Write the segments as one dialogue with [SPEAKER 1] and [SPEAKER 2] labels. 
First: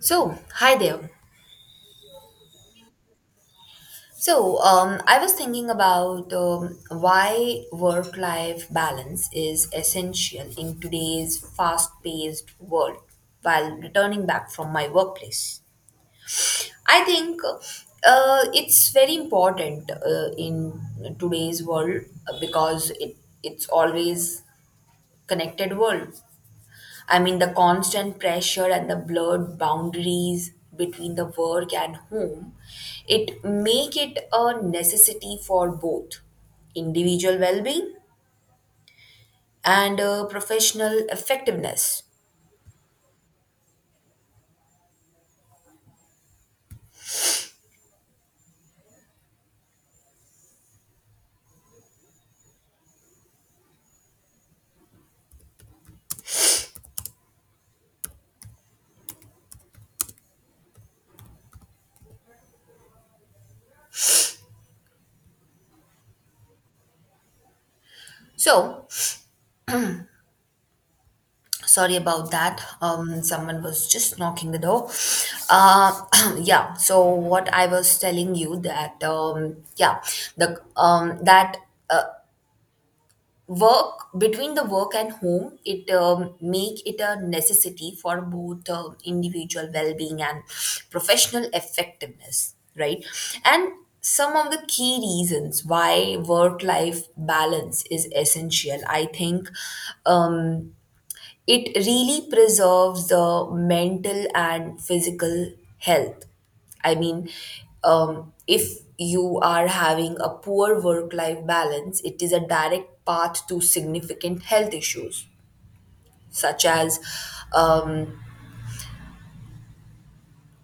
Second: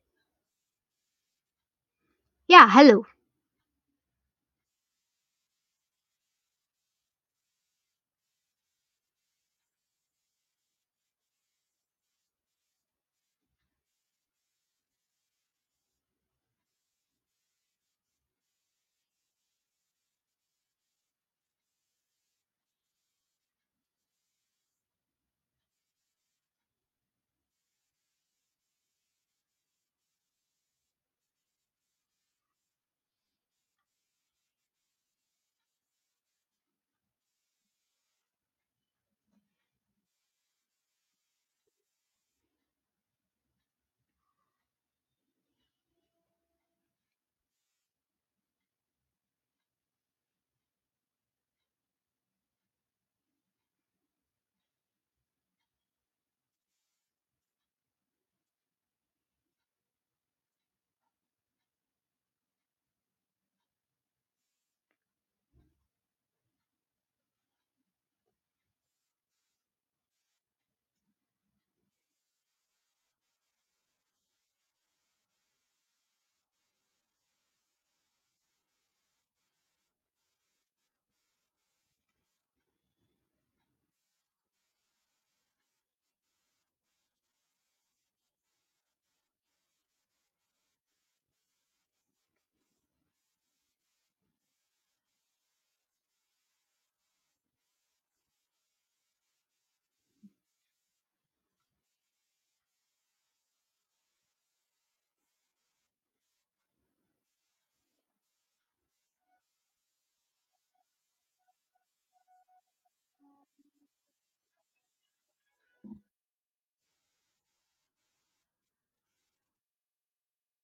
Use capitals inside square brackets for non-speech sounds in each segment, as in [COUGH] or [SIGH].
[SPEAKER 1] So, hi there.
[SPEAKER 2] Yeah, hello.
[SPEAKER 1] I was thinking about why work life balance is essential in today's fast paced world while returning back from my workplace. I think it's very important in today's world because it's always connected world. I mean, the constant pressure and the blurred boundaries between the work and home, it make it a necessity for both individual well-being and professional effectiveness. So, sorry about that. Someone was just knocking the door. Uh, [CLEARS THROAT] yeah. So what I was telling you that yeah, the that uh, work between the work and home it make it a necessity for both individual well-being and professional effectiveness, right? And some of the key reasons why work life balance is essential, I think um, it really preserves the mental and physical health. I mean, if you are having a poor work life balance, it is a direct path to significant health issues, such as, um,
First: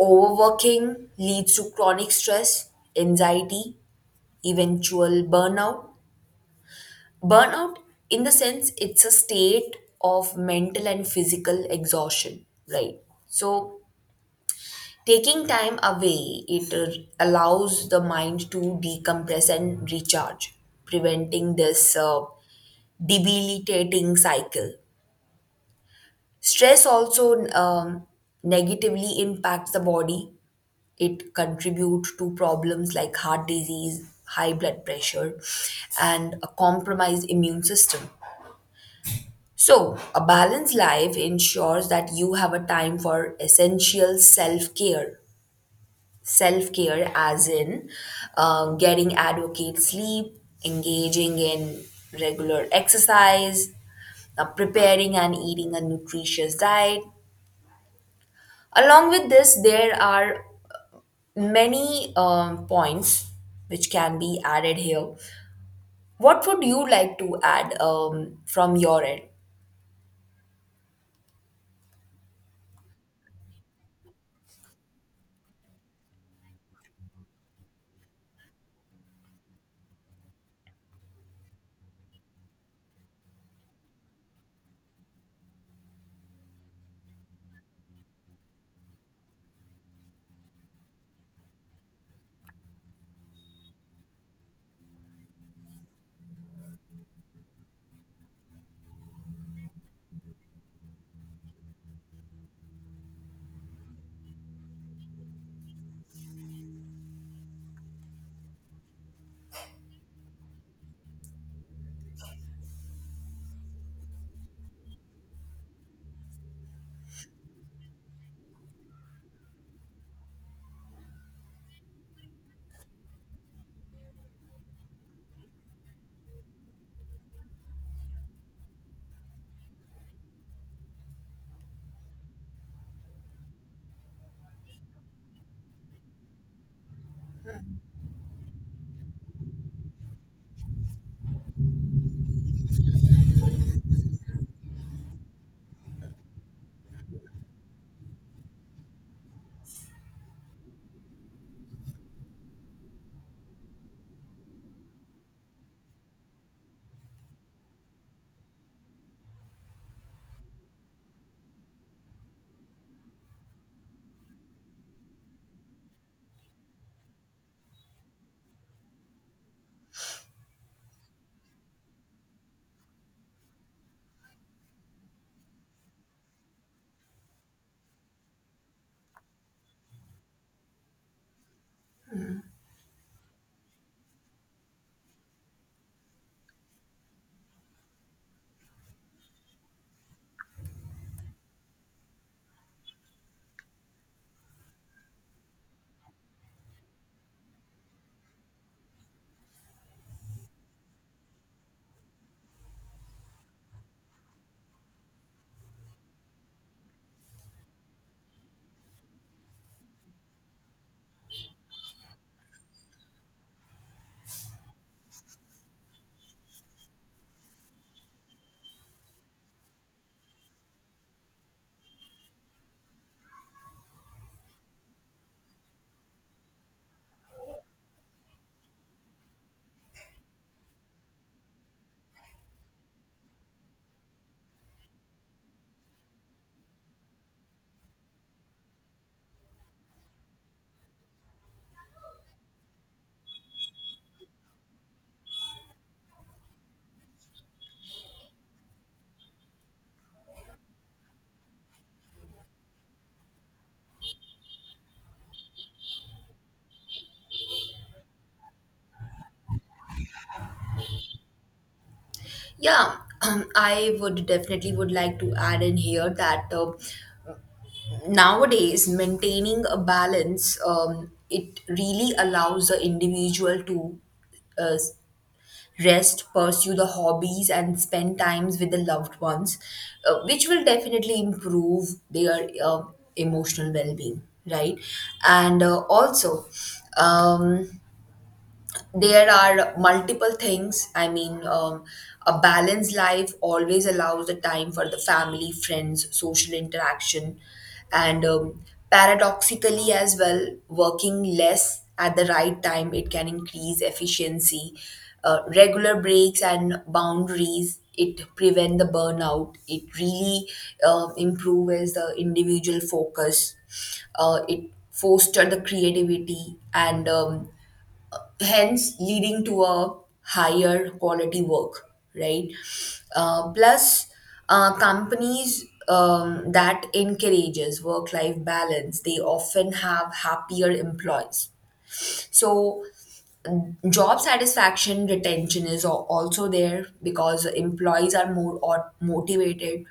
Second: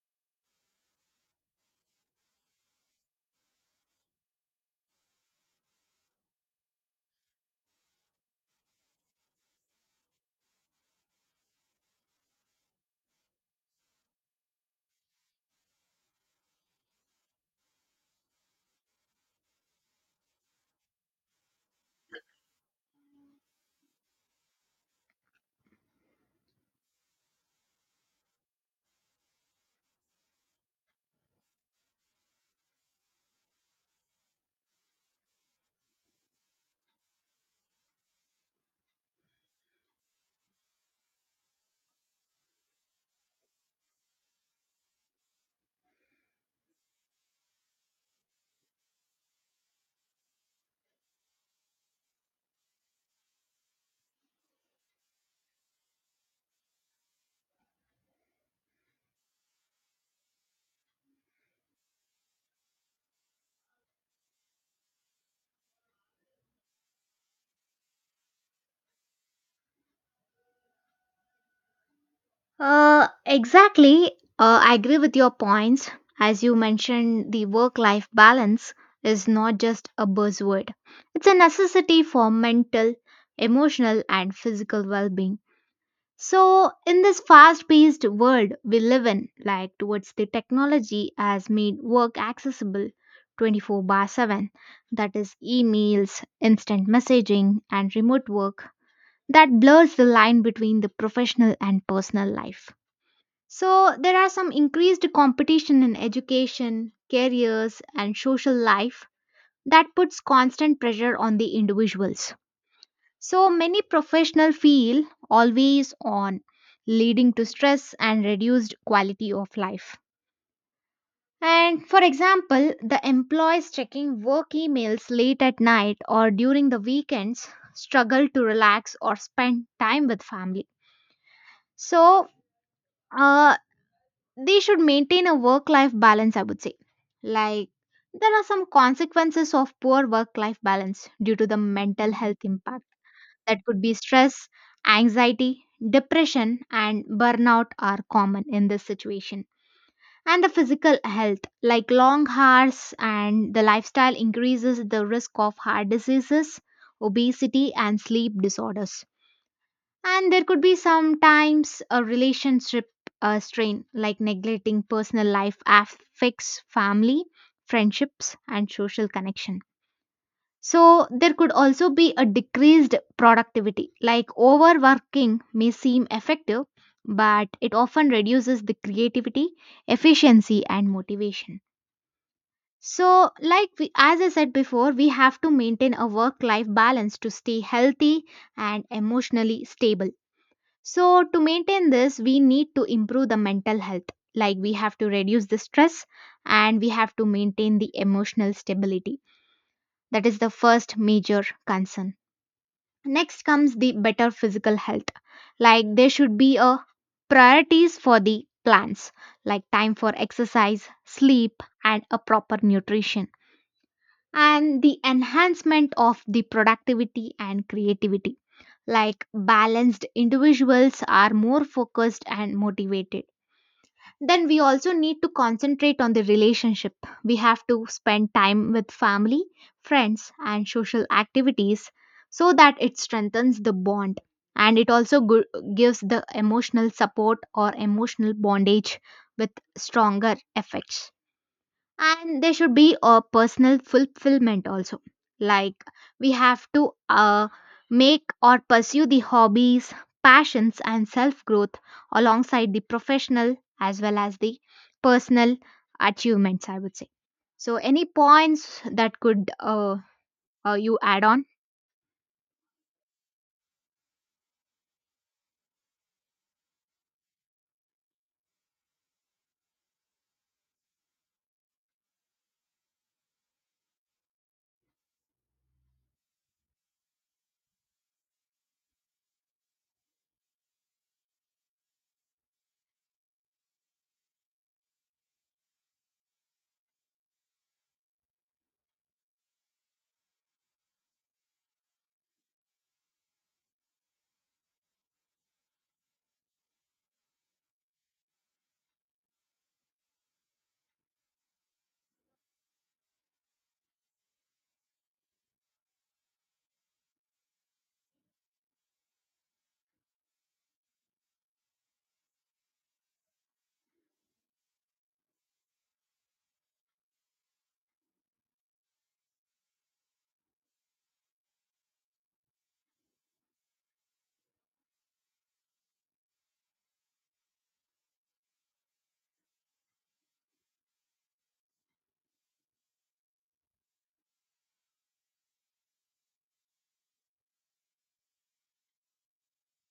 [SPEAKER 1] overworking leads to chronic stress, anxiety, eventual burnout. Burnout, in the sense, it's a state of mental and physical exhaustion, right? So, taking time away, it allows the mind to decompress and recharge, preventing this debilitating cycle. Stress also negatively impacts the body. It contributes to problems like heart disease, high blood pressure, and a compromised immune system. So, a balanced life ensures that you have a time for essential self care. Self care, as in, getting adequate sleep, engaging in regular exercise, preparing and eating a nutritious diet. Along with this, there are many points which can be added here. What would you like to add from your end?
[SPEAKER 2] Exactly. I agree with your points. As you mentioned, the work life balance is not just a buzzword, it's a necessity for mental, emotional, and physical well being. So, in this fast paced world we live in, like towards the technology has made work accessible 24/7, that is, emails, instant messaging, and remote work that blurs the line between the professional and personal life. So, there are some increased competition in education, careers, and social life that puts constant pressure on the individuals. So, many professionals feel always on, leading to stress and reduced quality of life. And for example, the employees checking work emails late at night or during the weekends struggle to relax or spend time with family. So, uh, they should maintain a work life balance, I would say. Like, there are some consequences of poor work life balance due to the mental health impact. That could be stress, anxiety, depression, and burnout are common in this situation. And the physical health, like long hours and the lifestyle increases the risk of heart diseases, obesity, and sleep disorders, and there could be sometimes a relationship strain, like neglecting personal life affects family, friendships, and social connection. So, there could also be a decreased productivity, like overworking may seem effective, but it often reduces the creativity, efficiency, and motivation. So, like as I said before, we have to maintain a work life balance to stay healthy and emotionally stable. So, to maintain this, we need to improve the mental health. Like, we have to reduce the stress and we have to maintain the emotional stability. That is the first major concern. Next comes the better physical health. Like, there should be a priorities for the plants, like time for exercise, sleep, and a proper nutrition, and the enhancement of the productivity and creativity, like balanced individuals are more focused and motivated. Then we also need to concentrate on the relationship. We have to spend time with family, friends, and social activities so that it strengthens the bond, and it also gives the emotional support or emotional bondage with stronger effects. And there should be a personal fulfillment also. Like, we have to make or pursue the hobbies, passions, and self growth alongside the professional as well as the personal achievements, I would say. So any points that could you add on?
[SPEAKER 1] Yeah. [CLEARS THROAT] I would definitely would like to add in here that nowadays maintaining a balance it really allows the individual to uh, rest, pursue the hobbies and spend times with the loved ones, which will definitely improve their emotional well-being, right? And also, um, there are multiple things. I mean, a balanced life always allows the time for the family, friends, social interaction, and paradoxically as well, working less at the right time it can increase efficiency. Regular breaks and boundaries it prevent the burnout. It really improves the individual focus. It foster the creativity and hence leading to a higher quality work, right? Plus, companies that encourages work-life balance, they often have happier employees. So, job satisfaction retention is also there because employees are more or motivated.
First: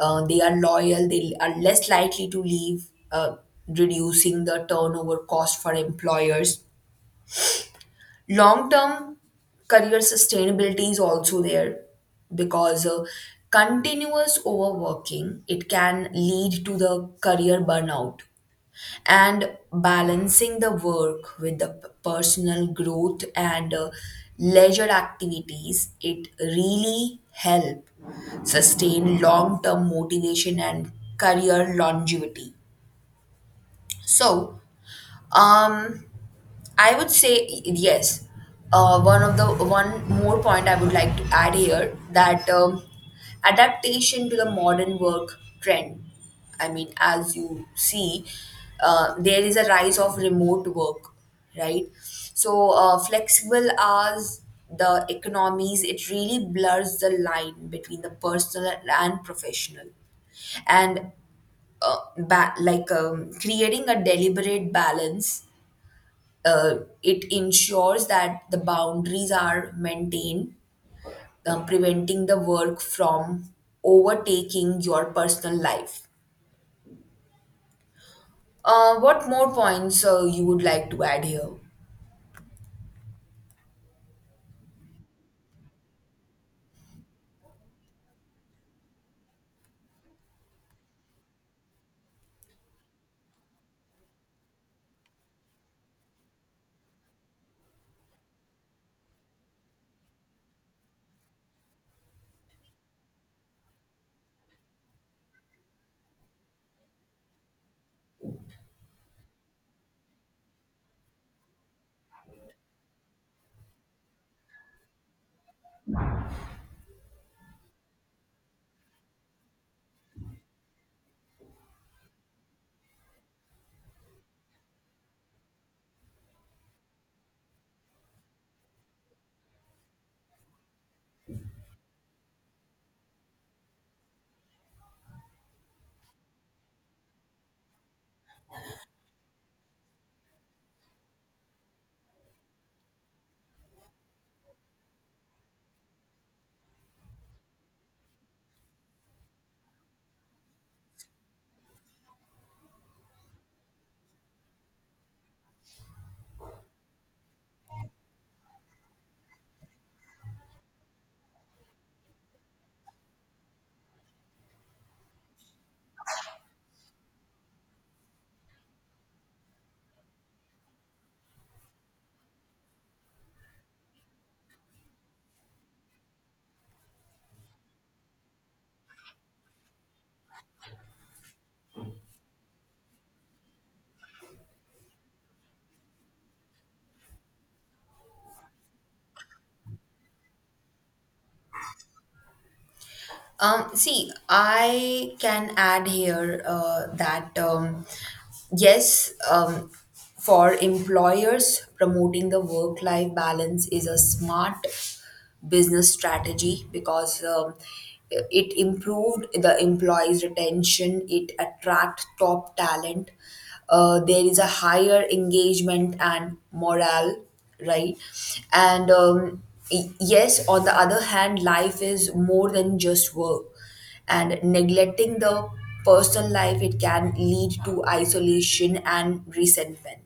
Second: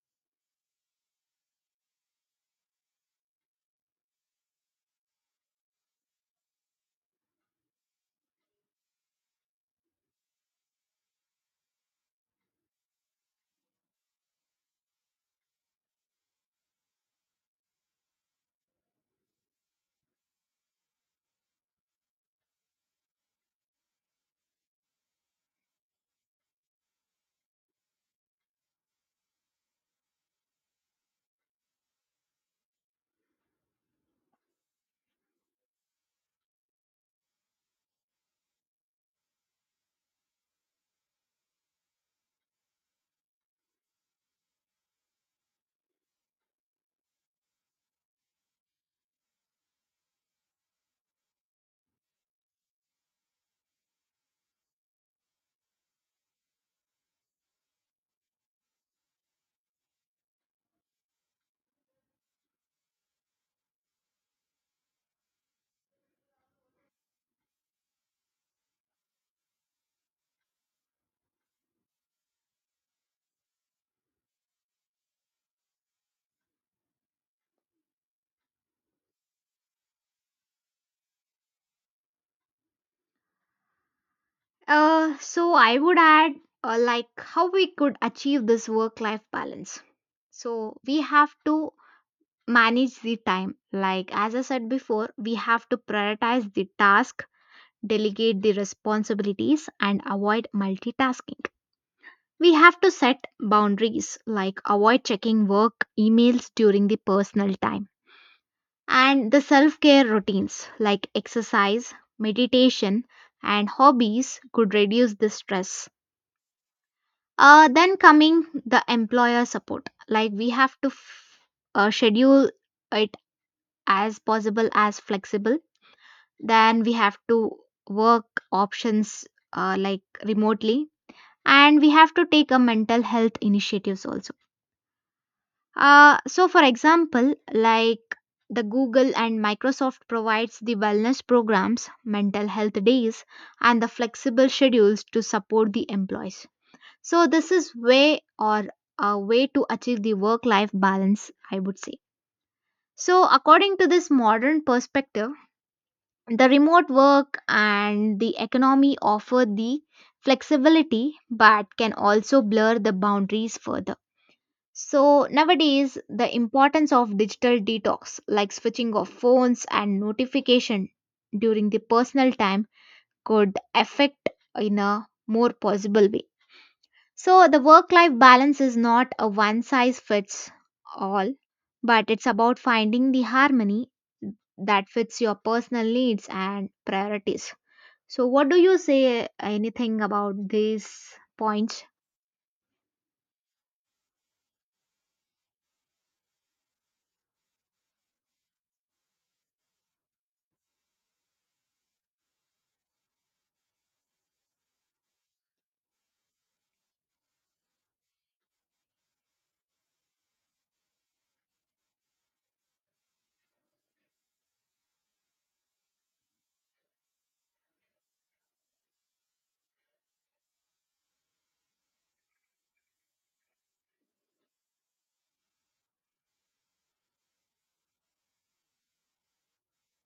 [SPEAKER 1] They are loyal, they are less likely to leave, uh, reducing the turnover cost for employers. Long term career sustainability is also there because continuous overworking it can lead to the career burnout, and balancing the work with the personal growth and leisure activities, it really help sustain long term motivation and career longevity. So um, I would say yes. One of the One more point I would like to add here that adaptation to the modern work trend. I mean, as you see, there is a rise of remote work, right? So flexible hours, the economies, it really blurs the line between the personal and professional, and creating a deliberate balance, uh, it ensures that the boundaries are maintained, preventing the work from overtaking your personal life. What more points you would like to add here?
[SPEAKER 2] So I would add, like how we could achieve this work life balance. So we have to manage the time, like as I said before, we have to prioritize the task, delegate the responsibilities, and avoid multitasking. We have to set boundaries, like avoid checking work emails during the personal time, and the self care routines like exercise, meditation, and hobbies could reduce the stress. Then coming the employer support, like we have to schedule it as possible as flexible. Then we have to work options, like remotely, and we have to take a mental health initiatives also. So for example, like the Google and Microsoft provides the wellness programs, mental health days, and the flexible schedules to support the employees. So this is way, or a way to achieve the work life balance, I would say. So according to this modern perspective, the remote work and the economy offer the flexibility but can also blur the boundaries further. So, nowadays, the importance of digital detox, like switching off phones and notification during the personal time, could affect in a more possible way. So, the work life balance is not a one size fits all, but it's about finding the harmony that fits your personal needs and priorities. So, what do you say, anything about these points?
[SPEAKER 1] See, I can add here that yes, for employers, promoting the work life balance is a smart business strategy because it improved the employees' retention, it attract top talent, there is a higher engagement and morale, right? And yes, on the other hand, life is more than just work. And neglecting the personal life, it can lead to isolation and resentment.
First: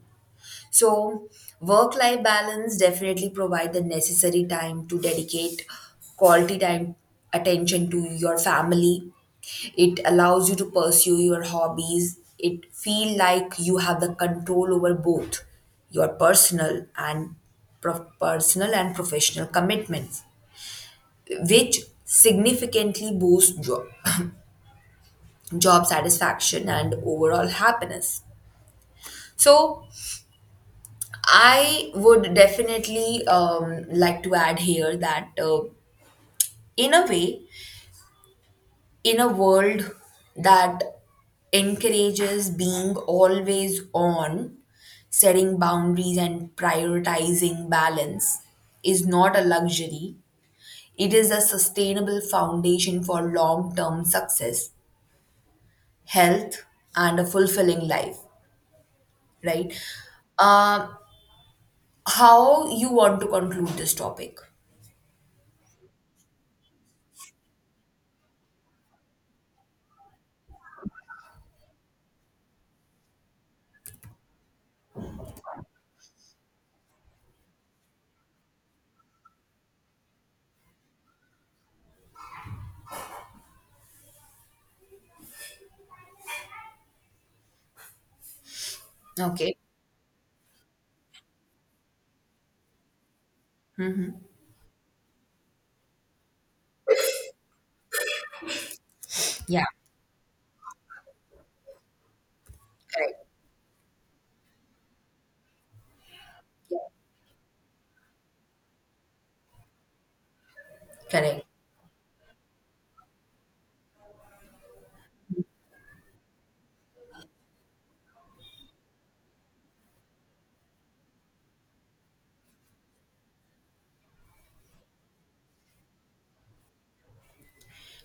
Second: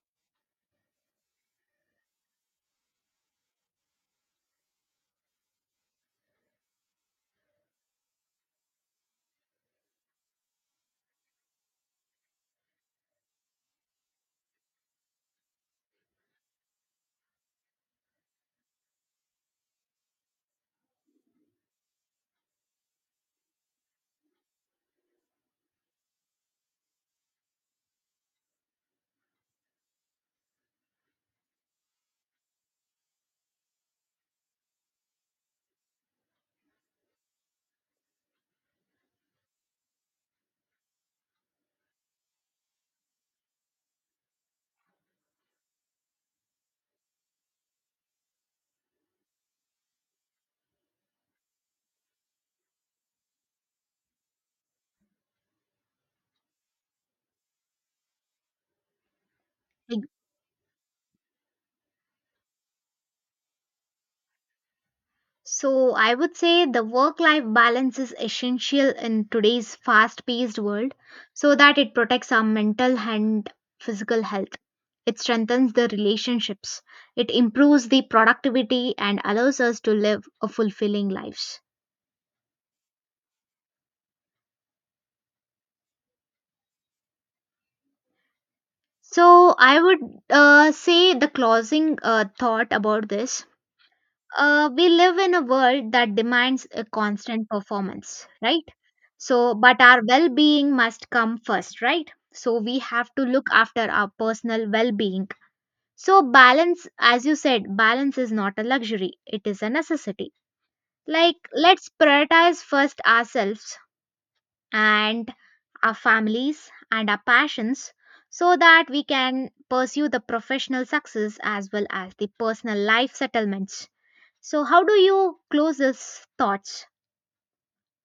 [SPEAKER 1] So, work life balance definitely provide the necessary time to dedicate quality time attention to your family. It allows you to pursue your hobbies. It feel like you have the control over both your personal and personal and professional commitments, which significantly boosts job satisfaction and overall happiness. So, I would definitely like to add here that, in a way, in a world that encourages being always on, setting boundaries and prioritizing balance is not a luxury. It is a sustainable foundation for long term success, health, and a fulfilling life, right?
[SPEAKER 2] Like,
[SPEAKER 1] Um, how you want to conclude this topic?
[SPEAKER 2] so, I would say the work life balance is essential in today's fast paced world so that it protects our mental and physical health. It strengthens the relationships, it improves the productivity, and allows us to live a fulfilling lives. So,
[SPEAKER 1] Okay.
[SPEAKER 2] I would say the closing thought about this. We live in a world that demands a constant performance, right? So,
[SPEAKER 1] Yeah.
[SPEAKER 2] but our well being must come first, right? So, we have to
[SPEAKER 1] Correct.
[SPEAKER 2] look after our personal well being. So, balance, as you said, balance is not a luxury, it is a necessity. Like,
[SPEAKER 1] Correct.
[SPEAKER 2] let's prioritize first ourselves and our families and our passions so that we can pursue the professional success as well as the personal life settlements. So, how do you close these thoughts?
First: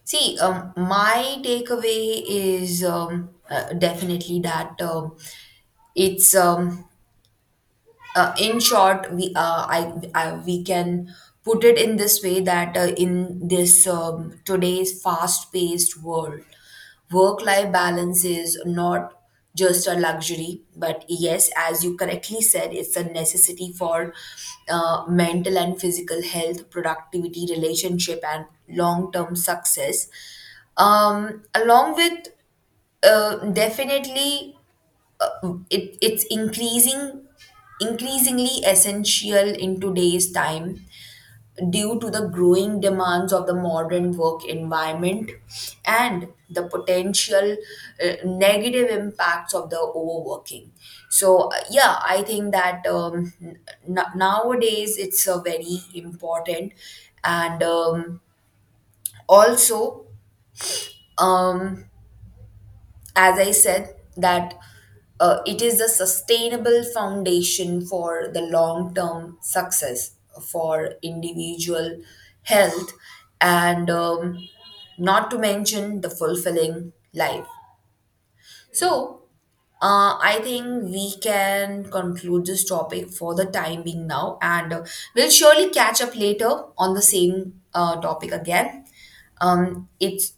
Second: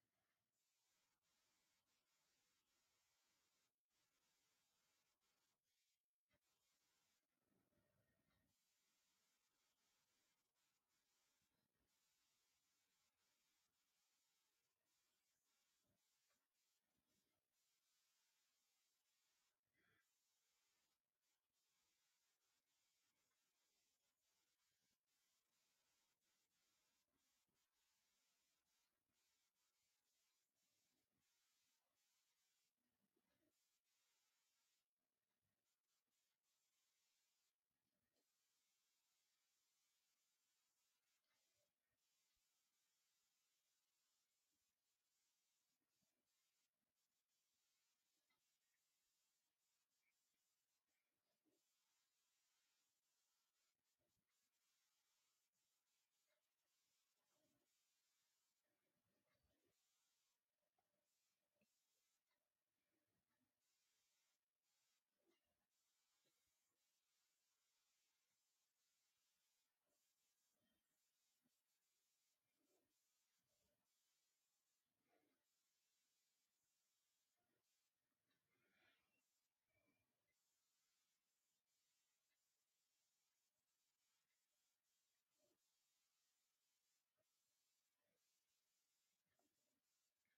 [SPEAKER 1] See, my takeaway is definitely that it's in short we I we can put it in this way that in this today's fast paced world, work life balance is not just a luxury, but yes, as you correctly said, it's a necessity for mental and physical health, productivity, relationship and long term success, along with definitely it's increasingly essential in today's time due to the growing demands of the modern work environment and the potential negative impacts of the overworking. So yeah, I think that nowadays it's a very important, and also, um, as I said, that it is a sustainable foundation for the long term success for individual health and not to mention the fulfilling life. So, I think we can conclude this topic for the time being now, and we'll surely catch up later on the same topic again. It's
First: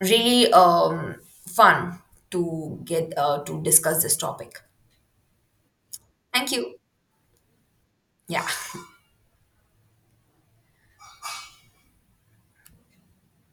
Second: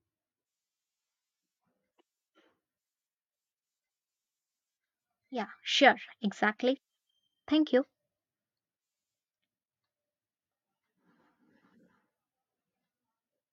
[SPEAKER 1] really fun to get to discuss this topic.
[SPEAKER 2] Yeah, sure,
[SPEAKER 1] Thank you.
[SPEAKER 2] exactly. Thank you.
[SPEAKER 1] Yeah.